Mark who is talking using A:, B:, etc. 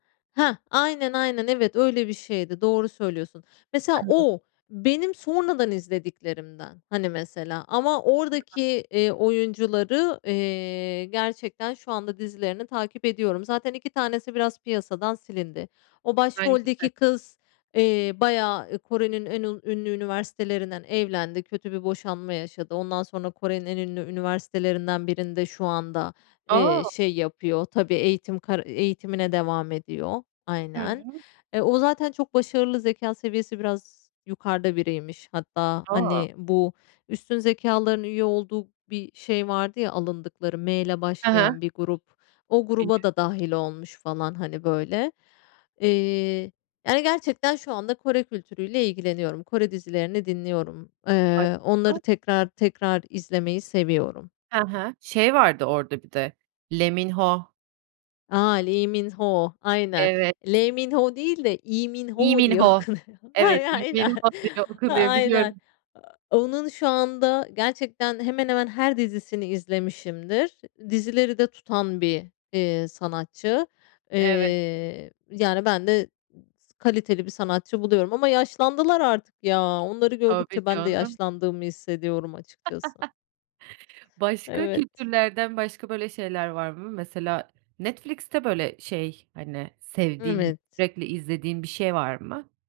A: Heh, aynen, aynen. Evet, öyle bir şeydi, doğru söylüyorsun. Mesela
B: [unintelligible]
A: o, benim sonradan izlediklerimden. Hani, mesela, ama
B: [unintelligible]
A: oradaki, eee, oyuncuları, eee, gerçekten şu anda dizilerini takip ediyorum. Zaten 2 tanesi, biraz piyasadan silindi, o
B: Bence
A: başroldeki
B: de.
A: kız, eee, bayağı Kore'nin en un ünlü üniversitelerinden evlendi, kötü bir boşanma yaşadı. Ondan sonra, Kore'nin en ünlü üniversitelerinden birinde şu anda, eee,
B: A!
A: şey yapıyor, tabii eğitim kar eğitimine devam ediyor.
B: Hı
A: Aynen,
B: hı.
A: e, o zaten çok başarılı, zekâ seviyesi biraz yukarıda biriymiş. Hatta,
B: A!
A: hani, bu üstün zekâlıların üye olduğu bir şey vardı ya, alındıkları M ile
B: He he.
A: başlayan bir grup, o gruba
B: [unintelligible]
A: da dâhil olmuş falan, hani, böyle. Eee, yani gerçekten şu anda Kore kültürüyle ilgileniyorum. Kore dizilerini dinliyorum, eee, onları
B: [unintelligible]
A: tekrar, tekrar izlemeyi seviyorum.
B: He he, şey vardı orada bir de, Lee Min-ho.
A: A, Lee Min-ho, aynen
B: Evet.
A: Le Mmin-ho değil de, Lee
B: Lee
A: Min-ho diye
B: Min-ho.
A: okunuyor.
B: Evet,
A: Ay
B: Lee
A: aynen,
B: Min-ho diye okunuyor,
A: aynen.
B: biliyorum.
A: A onun şu anda, gerçekten hemen, hemen her dizisini izlemişimdir. Dizileri de tutan bir, eee, sanatçı.
B: Evet.
A: Eee, yani ben de s kaliteli bir sanatçı buluyorum ama yaşlandılar artık ya. Onları
B: Tabii
A: gördükçe ben de
B: canım.
A: yaşlandığımı hissediyorum açıkçası.
B: Başka
A: Evet.
B: kültürlerden, başka, böyle şeyler var mı? Mesela, Netflix'te böyle, şey, hani, sevdiğin
A: Evet.
B: sürekli izlediğin bir şey var mı?